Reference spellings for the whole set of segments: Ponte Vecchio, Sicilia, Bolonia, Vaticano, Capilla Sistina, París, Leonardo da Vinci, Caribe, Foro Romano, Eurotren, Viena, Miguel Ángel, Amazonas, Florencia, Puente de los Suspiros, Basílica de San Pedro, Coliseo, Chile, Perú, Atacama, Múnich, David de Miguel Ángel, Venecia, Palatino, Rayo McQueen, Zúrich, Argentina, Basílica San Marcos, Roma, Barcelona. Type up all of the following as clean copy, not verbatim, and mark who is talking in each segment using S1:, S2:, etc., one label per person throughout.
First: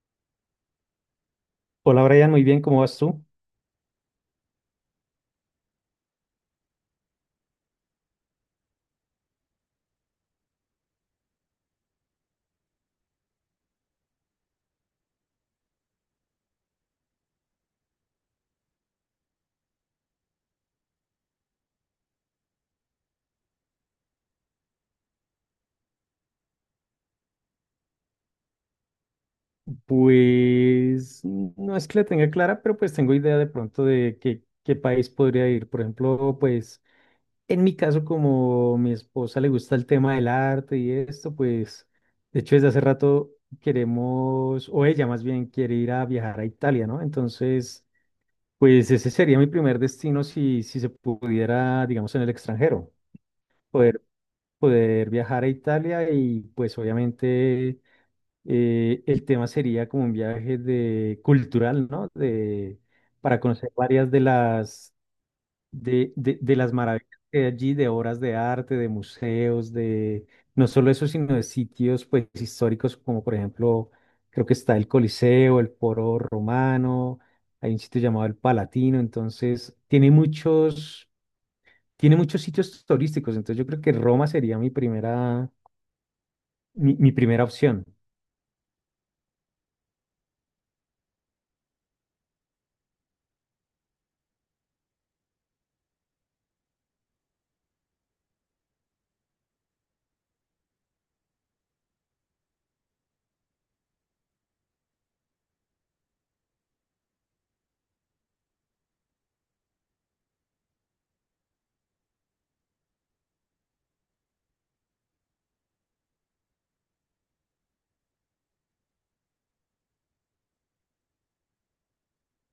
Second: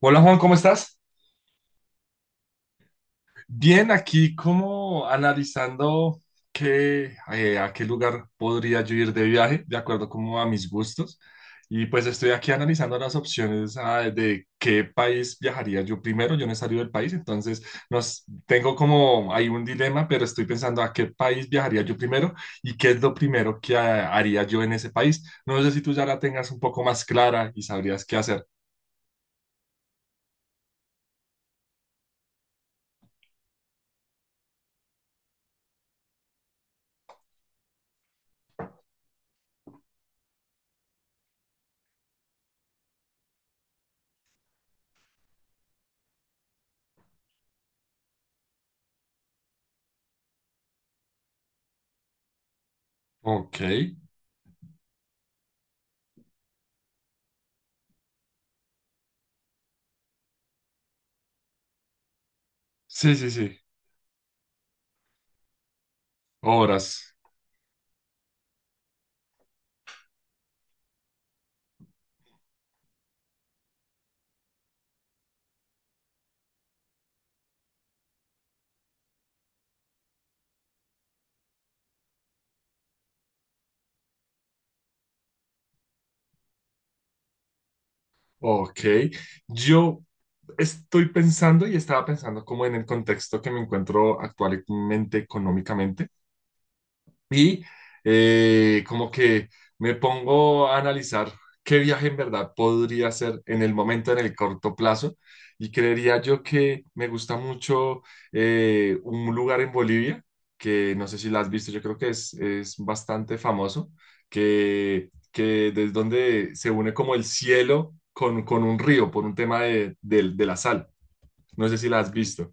S1: Hola Juan, ¿cómo estás?
S2: Hola Brian, muy bien, ¿cómo vas tú?
S1: Bien, aquí como analizando a qué lugar podría yo ir de viaje, de acuerdo como a mis gustos. Y pues estoy aquí analizando las opciones de qué país viajaría yo primero. Yo no he salido del país, entonces tengo como hay un dilema, pero estoy pensando a qué país viajaría yo primero y qué es lo primero que haría yo en ese país. No sé si tú ya la tengas un poco más clara y sabrías qué hacer.
S2: Pues no es que la tenga clara, pero pues tengo idea de pronto de qué país podría ir. Por ejemplo, pues en mi caso, como mi esposa le gusta el tema del arte y esto, pues de hecho desde hace rato queremos, o ella más bien quiere ir a viajar a Italia, ¿no? Entonces, pues ese sería mi primer destino si se pudiera, digamos, en el extranjero,
S1: Ok,
S2: poder, poder viajar a Italia y pues obviamente el tema sería como un viaje de cultural, ¿no? De,
S1: sí, sí,
S2: para
S1: sí,
S2: conocer varias de las, de las maravillas
S1: obras.
S2: que hay allí, de obras de arte, de museos, de no solo eso, sino de sitios pues históricos como por ejemplo, creo que está el Coliseo, el Foro Romano, hay un sitio llamado el Palatino, entonces tiene muchos sitios turísticos, entonces yo creo que Roma sería mi primera mi primera opción.
S1: Ok, yo estoy pensando y estaba pensando como en el contexto que me encuentro actualmente económicamente. Y como que me pongo a analizar qué viaje en verdad podría hacer en el momento, en el corto plazo. Y creería yo que me gusta mucho un lugar en Bolivia, que no sé si la has visto, yo creo que es bastante famoso, que desde donde se une como el cielo con un río por un tema de la sal. No sé si la has visto.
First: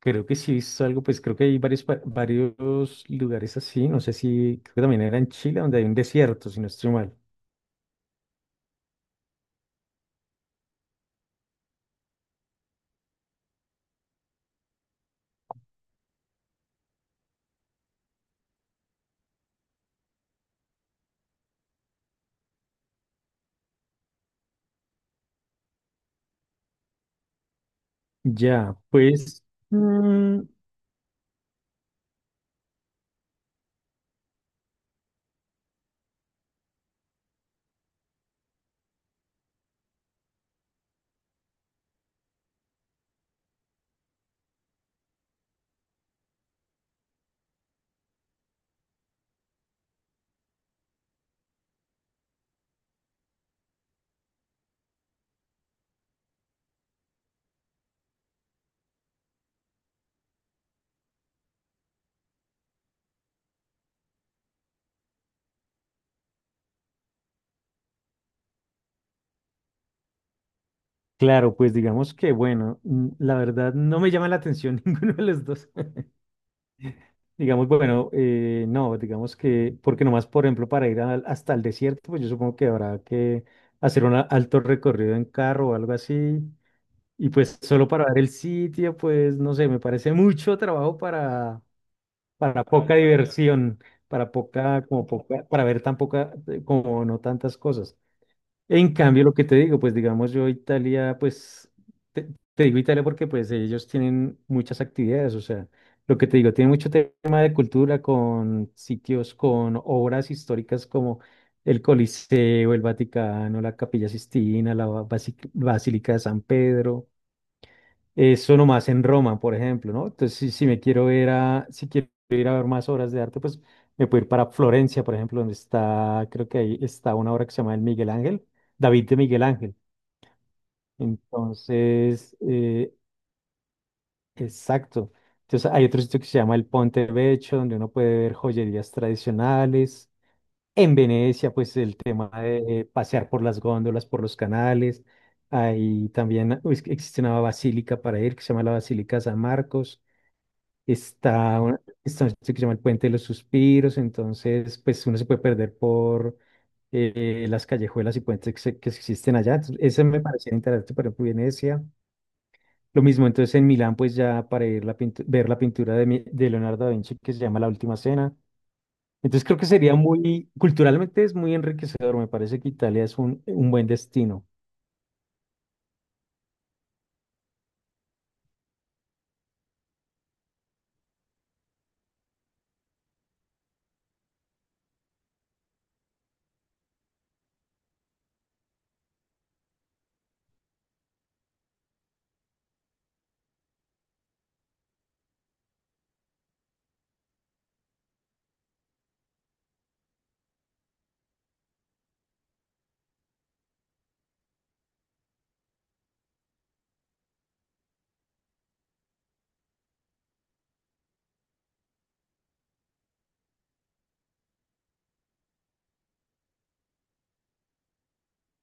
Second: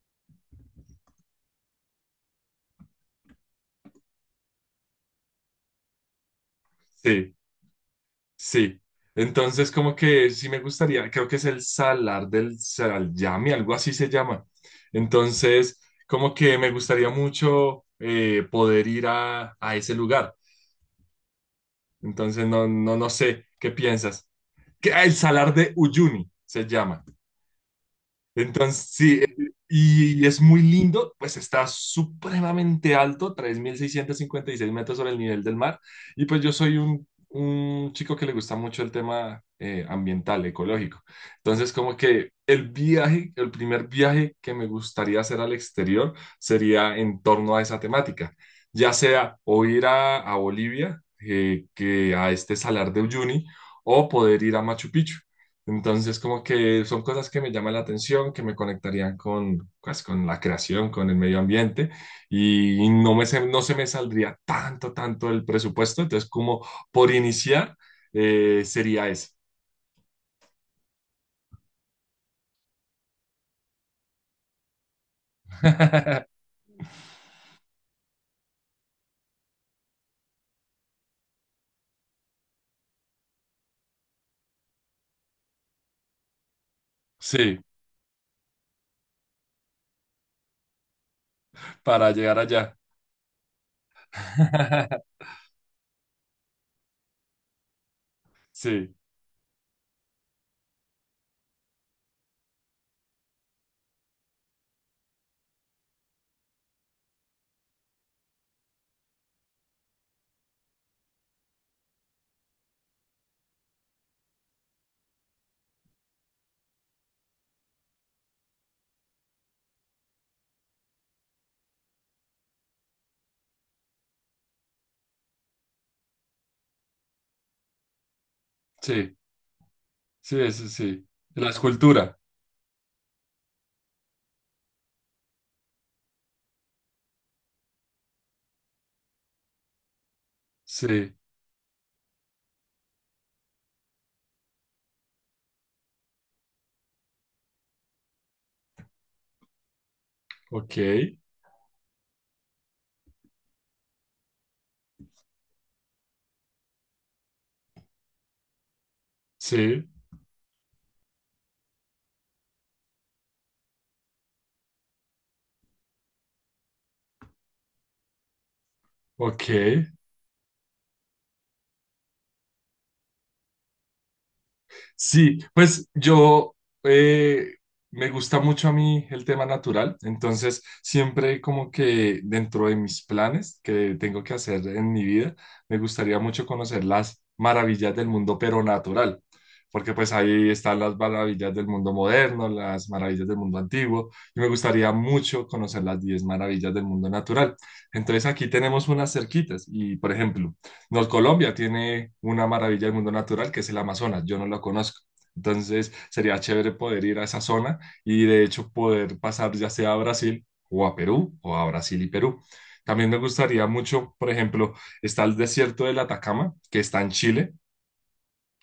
S2: Creo que sí es algo, pues creo que hay varios, varios lugares así. No sé si, creo que también era en Chile, donde hay un desierto, si no estoy mal.
S1: Sí. Sí, entonces como que sí me gustaría, creo que es el salar del Salyami, algo así se llama. Entonces, como que me gustaría mucho poder ir a ese lugar. Entonces, no, no, no sé, ¿qué piensas? Que el salar de Uyuni se llama.
S2: Ya,
S1: Entonces, sí,
S2: pues,
S1: y, es
S2: mm,
S1: muy lindo, pues está supremamente alto, 3.656 metros sobre el nivel del mar. Y pues yo soy un chico que le gusta mucho el tema ambiental, ecológico. Entonces, como que el viaje, el primer viaje que me gustaría hacer al exterior sería en torno a esa temática, ya sea o ir a Bolivia, que a este Salar de Uyuni, o poder ir a Machu Picchu. Entonces, como que son cosas que me llaman la atención, que me conectarían con, pues, con la creación, con el medio ambiente, y no se me saldría tanto, tanto el presupuesto. Entonces, como por iniciar, sería eso.
S2: claro, pues digamos que, bueno, la verdad no me llama la atención ninguno de los dos. Digamos, bueno, no, digamos que, porque nomás, por ejemplo, para ir hasta el desierto, pues yo supongo que habrá que hacer un alto recorrido en carro o algo así. Y pues
S1: Sí,
S2: solo para ver el sitio, pues no sé, me parece mucho trabajo
S1: para llegar
S2: para
S1: allá.
S2: poca diversión, para poca, como poca, para ver tan poca, como no tantas cosas. En
S1: Sí,
S2: cambio, lo que te digo, pues digamos yo Italia, pues te, te digo Italia porque pues ellos tienen muchas actividades, o sea, lo que te digo, tiene mucho tema de cultura con sitios, con obras históricas como el Coliseo, el Vaticano, la Capilla Sistina, la Basílica de San Pedro. Eso nomás en Roma, por ejemplo, ¿no? Entonces, si, si me quiero ir a, si quiero ir a ver más obras de arte, pues me puedo ir para Florencia, por ejemplo, donde está, creo que ahí está una obra que se llama El Miguel Ángel, David
S1: sí,
S2: de Miguel Ángel.
S1: sí, eso sí. La escultura.
S2: Entonces, exacto. Entonces, hay otro sitio que se llama el Ponte Vecchio, donde uno puede ver joyerías tradicionales. En
S1: Sí,
S2: Venecia, pues el tema de pasear por las góndolas, por los canales. Ahí también pues, existe una basílica para ir que se llama la Basílica San Marcos.
S1: ok,
S2: Está una, está un sitio que se llama el Puente de los Suspiros, entonces pues uno se puede perder por las callejuelas y puentes que, que existen allá. Entonces,
S1: sí,
S2: ese me parecía interesante, por ejemplo, Venecia. Lo mismo, entonces en Milán, pues ya para ir la ver la pintura de, de Leonardo da Vinci que se llama La Última Cena. Entonces creo que
S1: ok.
S2: sería muy, culturalmente es muy enriquecedor, me parece que Italia es un buen destino.
S1: Sí, pues yo eh, me gusta mucho a mí el tema natural, entonces siempre como que dentro de mis planes que tengo que hacer en mi vida, me gustaría mucho conocer las maravillas del mundo, pero natural, porque pues ahí están las maravillas del mundo moderno, las maravillas del mundo antiguo, y me gustaría mucho conocer las 10 maravillas del mundo natural. Entonces aquí tenemos unas cerquitas y, por ejemplo, nos Colombia tiene una maravilla del mundo natural que es el Amazonas, yo no lo conozco. Entonces sería chévere poder ir a esa zona y de hecho poder pasar ya sea a Brasil o a Perú o a Brasil y Perú. También me gustaría mucho, por ejemplo, está el desierto del Atacama, que está en Chile,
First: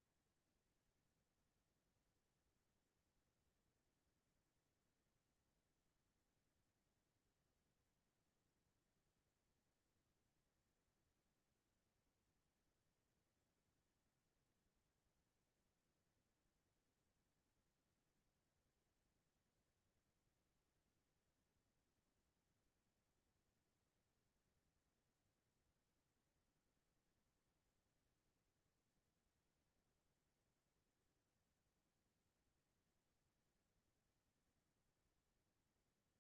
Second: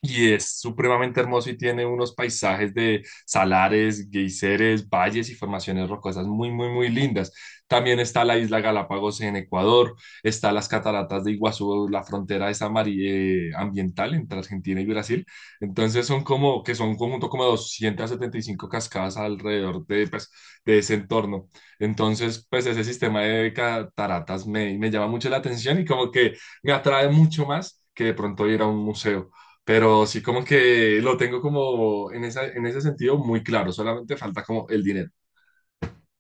S1: y es supremamente hermoso y tiene unos paisajes de salares, geyseres, valles y formaciones rocosas muy, muy, muy lindas. También está la isla Galápagos en Ecuador, está las cataratas de Iguazú, la frontera esa ambiental entre Argentina y Brasil. Entonces son como, que son un conjunto como de 275 cascadas alrededor de, pues, de ese entorno. Entonces, pues ese sistema de cataratas me llama mucho la atención y como que me atrae mucho más que de pronto ir a un museo. Pero sí como que lo tengo como en ese sentido muy claro, solamente falta como el dinero.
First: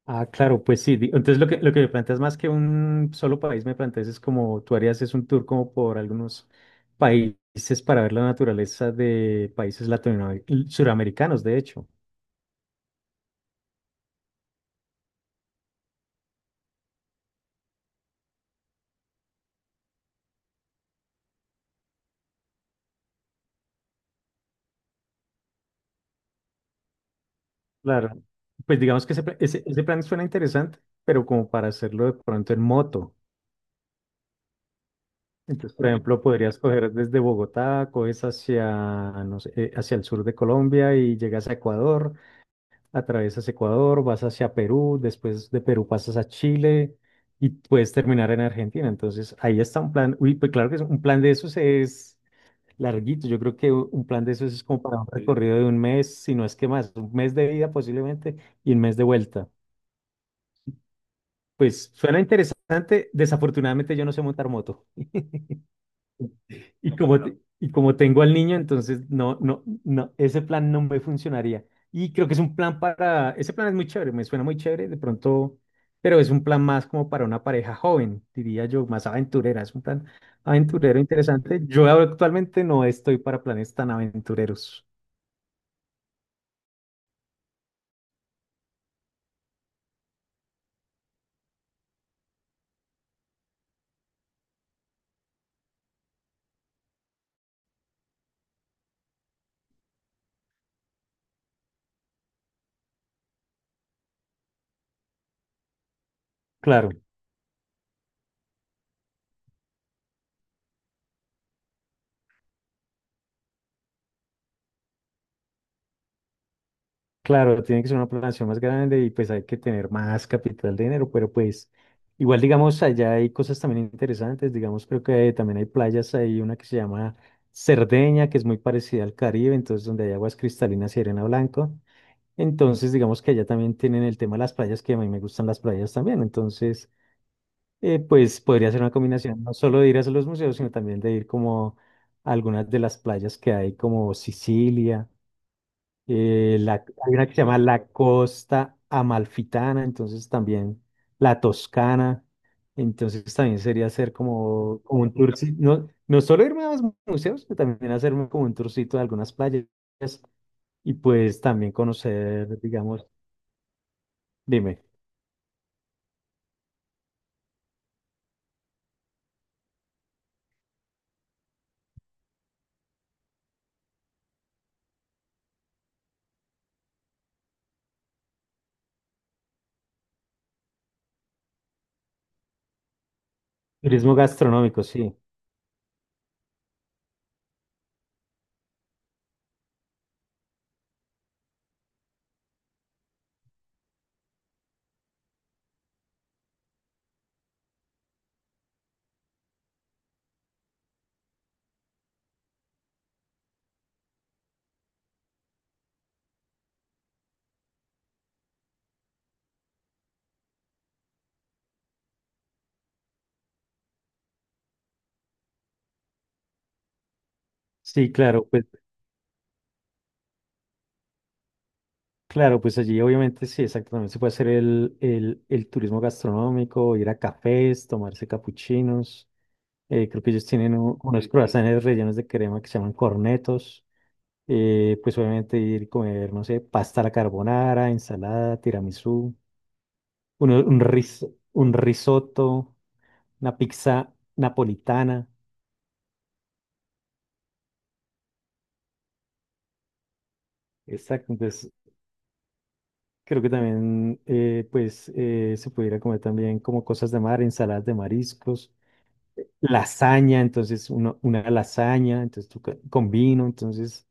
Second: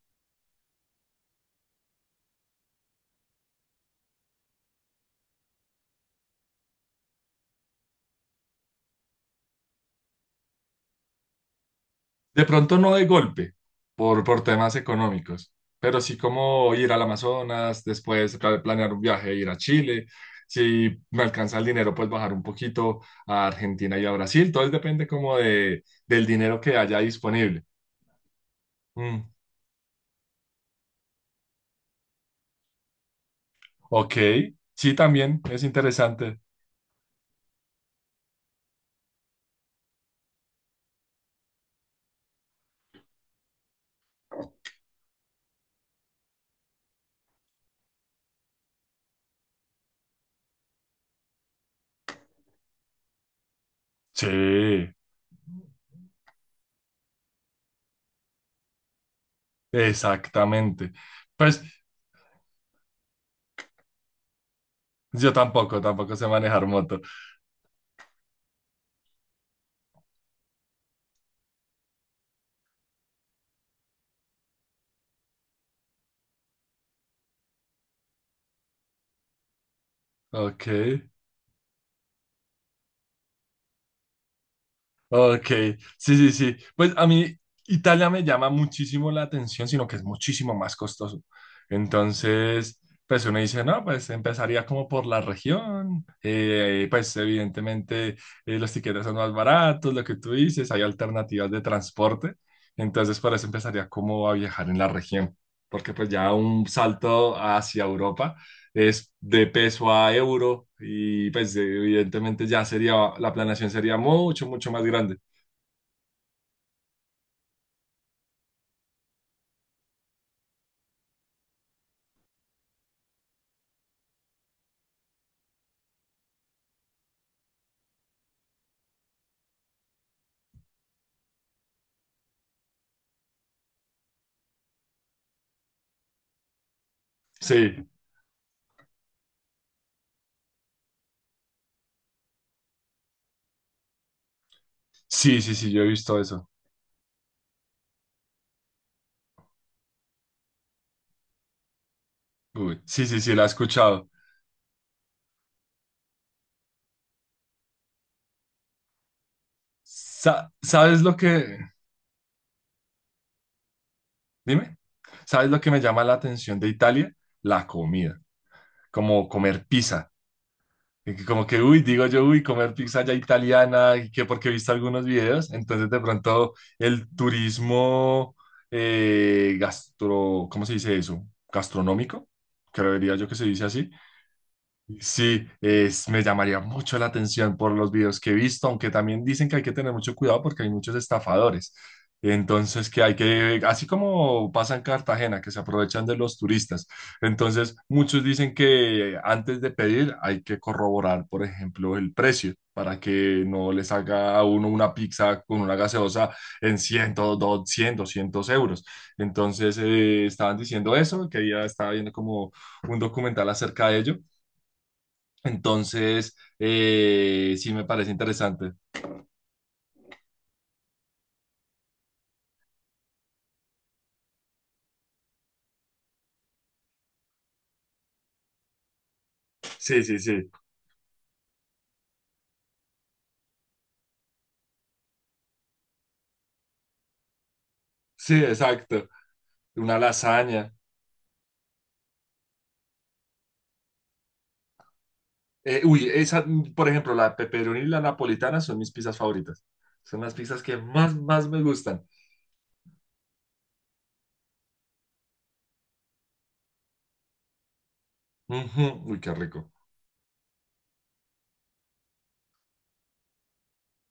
S2: Ah, claro, pues sí. Entonces lo que me planteas más que un solo país, me planteas es como tú harías es un tour como por algunos países para ver la naturaleza de países latinoamericanos, suramericanos, de hecho.
S1: De pronto no de golpe, por temas económicos, pero sí como ir al Amazonas, después planear un viaje, ir a Chile. Si me alcanza el dinero, pues bajar un poquito a Argentina y a Brasil. Todo depende como del dinero que haya disponible.
S2: Claro. Pues digamos que ese,
S1: Mm.
S2: ese, ese plan suena interesante, pero como para hacerlo de pronto en moto.
S1: Ok, sí, también es
S2: Entonces, por ejemplo,
S1: interesante.
S2: podrías coger desde Bogotá, coges hacia, no sé, hacia el sur de Colombia y llegas a Ecuador, atravesas Ecuador, vas hacia Perú, después de Perú pasas a Chile y puedes terminar en Argentina. Entonces, ahí está un plan. Uy, pues claro que un plan de esos es larguito. Yo creo que un plan de esos es como
S1: Sí,
S2: para un sí, recorrido de un mes, si no es que más, un mes de ida posiblemente y un mes de vuelta.
S1: exactamente. Pues
S2: Pues suena interesante. Desafortunadamente yo no sé montar moto.
S1: yo tampoco, tampoco sé manejar
S2: Y no,
S1: moto.
S2: pues como, no, y como tengo al niño, entonces no, ese plan no me funcionaría. Y creo que es un plan para, ese plan es muy chévere, me suena muy chévere de pronto, pero es un plan más como para una pareja joven, diría yo, más aventurera, es un plan
S1: Ok,
S2: aventurero interesante. Yo actualmente no estoy para planes tan aventureros,
S1: ok, sí, sí, sí. Pues a mí Italia me llama muchísimo la atención, sino que es muchísimo más costoso. Entonces, pues uno dice, no, pues empezaría como por la región. Pues evidentemente los tiquetes son más baratos, lo que tú dices, hay alternativas de transporte. Entonces, por eso empezaría como a viajar en la región, porque pues ya un
S2: claro.
S1: salto hacia Europa es de peso a euro y pues evidentemente ya sería, la planeación sería mucho, mucho más grande.
S2: Claro, tiene que ser una población más grande y pues hay que tener más capital de dinero, pero pues igual digamos allá hay cosas también interesantes, digamos creo que también hay playas, hay una que se llama Cerdeña, que es muy parecida al Caribe, entonces donde hay aguas cristalinas y arena blanco, entonces digamos que allá también tienen el tema de las playas, que a mí me gustan las playas también, entonces
S1: Sí,
S2: pues podría ser una combinación no solo de ir a los museos, sino también de ir como a algunas de las playas que hay como Sicilia.
S1: sí, sí, sí, yo he visto eso.
S2: La, hay una que se llama la Costa Amalfitana, entonces también la Toscana,
S1: Uy, sí, sí,
S2: entonces
S1: sí, la he
S2: también sería
S1: escuchado.
S2: hacer como, como un tourcito, no, no solo irme a los museos, sino también hacerme como un tourcito de algunas playas y
S1: ¿Sabes lo
S2: pues
S1: que,
S2: también conocer, digamos,
S1: dime?
S2: dime,
S1: ¿Sabes lo que me llama la atención de Italia? La comida, como comer pizza. Y que Como que, uy, digo yo, uy, comer pizza ya italiana, y que porque he visto algunos videos, entonces de pronto el turismo gastro, ¿cómo se dice eso? Gastronómico, creería yo que se dice así,
S2: turismo gastronómico, sí,
S1: sí, me llamaría mucho la atención por los videos que he visto, aunque también dicen que hay que tener mucho cuidado porque hay muchos estafadores. Entonces, que hay que, así como pasa en Cartagena, que se aprovechan de los turistas. Entonces, muchos dicen que antes de pedir hay que corroborar, por ejemplo, el precio para que no les haga a uno una pizza con una gaseosa en 100, 200, 200 euros. Entonces, estaban diciendo eso, que ya estaba viendo como un documental acerca de ello entonces, sí me parece
S2: sí, claro, pues
S1: interesante.
S2: claro, pues allí obviamente sí, exacto, también se puede hacer el turismo gastronómico, ir a cafés, tomarse capuchinos.
S1: Sí, sí,
S2: Creo que ellos
S1: sí.
S2: tienen unos croissants rellenos de crema que se llaman cornetos. Pues obviamente ir y comer, no sé, pasta a la carbonara,
S1: Sí,
S2: ensalada,
S1: exacto.
S2: tiramisú,
S1: Una
S2: uno-
S1: lasaña.
S2: un, ris- un risotto, una pizza napolitana.
S1: Uy, esa, por ejemplo, la pepperoni y la napolitana son mis pizzas favoritas. Son las pizzas que más,
S2: Exacto,
S1: más me
S2: entonces
S1: gustan.
S2: creo que también pues se pudiera comer también como cosas de mar, ensaladas de mariscos,
S1: Ujú, uy, qué rico.
S2: lasaña, entonces una lasaña, entonces tú con vino, entonces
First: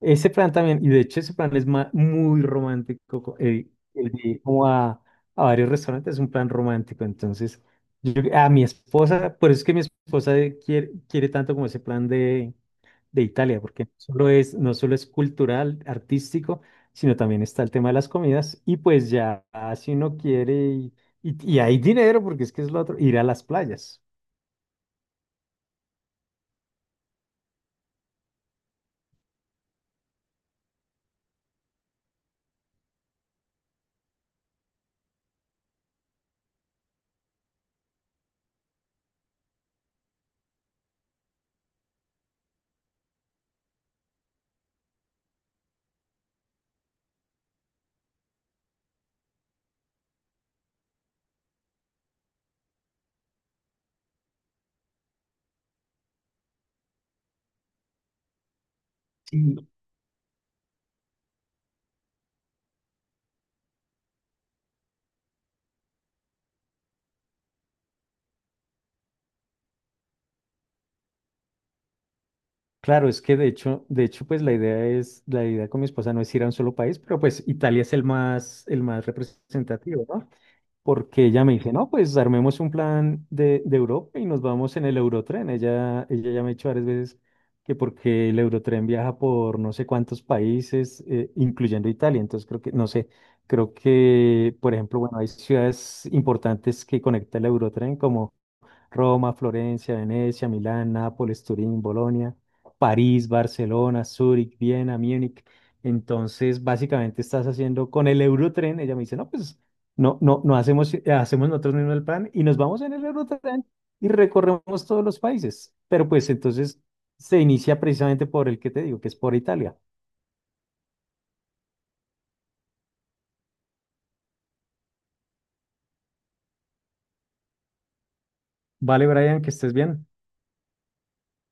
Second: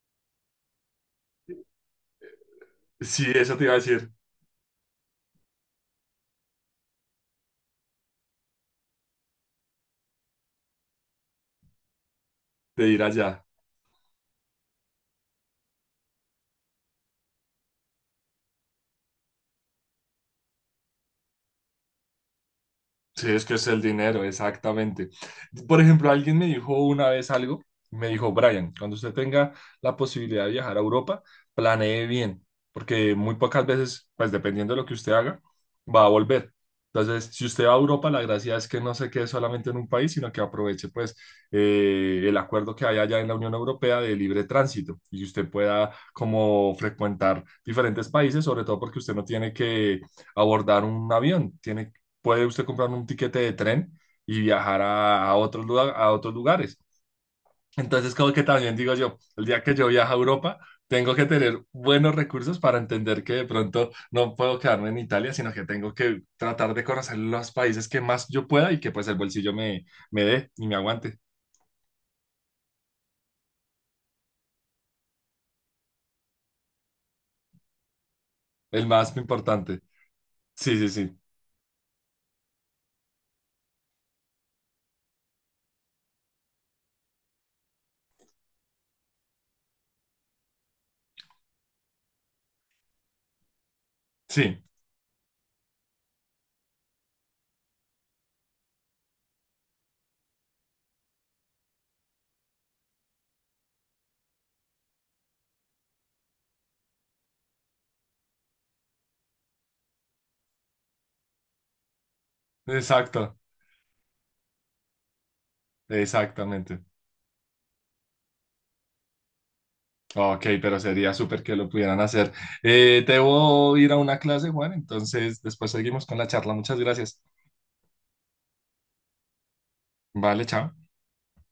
S2: ese plan también, y de hecho ese plan es muy romántico,
S1: Sí, eso te iba a
S2: el
S1: decir,
S2: de ir como a varios restaurantes es un plan romántico, entonces yo, a mi esposa, por eso es que mi esposa quiere, quiere tanto como ese plan
S1: de ir
S2: de
S1: allá.
S2: Italia, porque no solo es, no solo es cultural, artístico, sino también está el tema de las comidas, y pues ya si uno quiere, y hay dinero, porque es que es lo otro, ir a
S1: Sí,
S2: las
S1: es que es el
S2: playas.
S1: dinero, exactamente. Por ejemplo, alguien me dijo una vez algo, me dijo, Brian, cuando usted tenga la posibilidad de viajar a Europa, planee bien, porque muy pocas veces, pues dependiendo de lo que usted haga, va a volver. Entonces, si usted va a Europa, la gracia es que no se quede solamente en un país, sino que aproveche pues el acuerdo que hay allá en la Unión Europea de libre tránsito y que usted pueda como frecuentar diferentes países, sobre todo porque usted no tiene que abordar un avión, tiene puede usted comprar un tiquete de tren y viajar a otros lugares. Entonces, como que también digo yo, el día que yo viaje a Europa, tengo que tener buenos recursos para entender que de pronto no puedo quedarme en Italia, sino que tengo que tratar de conocer los países que más yo pueda y que pues el bolsillo me dé y me aguante.
S2: Claro, es que de hecho, pues la idea es, la idea con mi esposa no es ir a un solo país, pero pues Italia es el
S1: El
S2: más
S1: más importante.
S2: representativo, ¿no?
S1: Sí, sí, sí.
S2: Porque ella me dice, no, pues armemos un plan de Europa y nos vamos en el Eurotren. Ella ya me ha dicho varias veces que porque el Eurotren viaja por no sé cuántos países, incluyendo Italia. Entonces creo que, no sé, creo
S1: Sí,
S2: que, por ejemplo, bueno, hay ciudades importantes que conecta el Eurotren, como Roma, Florencia, Venecia, Milán, Nápoles, Turín, Bolonia, París, Barcelona, Zúrich, Viena, Múnich. Entonces, básicamente estás haciendo con el Eurotren. Ella me dice, no, pues no, hacemos, hacemos nosotros mismos el plan y nos vamos en el
S1: exacto.
S2: Eurotren y recorremos todos los países. Pero pues entonces
S1: Exactamente.
S2: se inicia precisamente por el que te digo, que es por Italia.
S1: Ok, pero sería súper que lo pudieran hacer. Debo ir a una clase, Juan, entonces después seguimos con la charla. Muchas gracias.
S2: Vale, Brian, que estés bien.
S1: Vale, chao.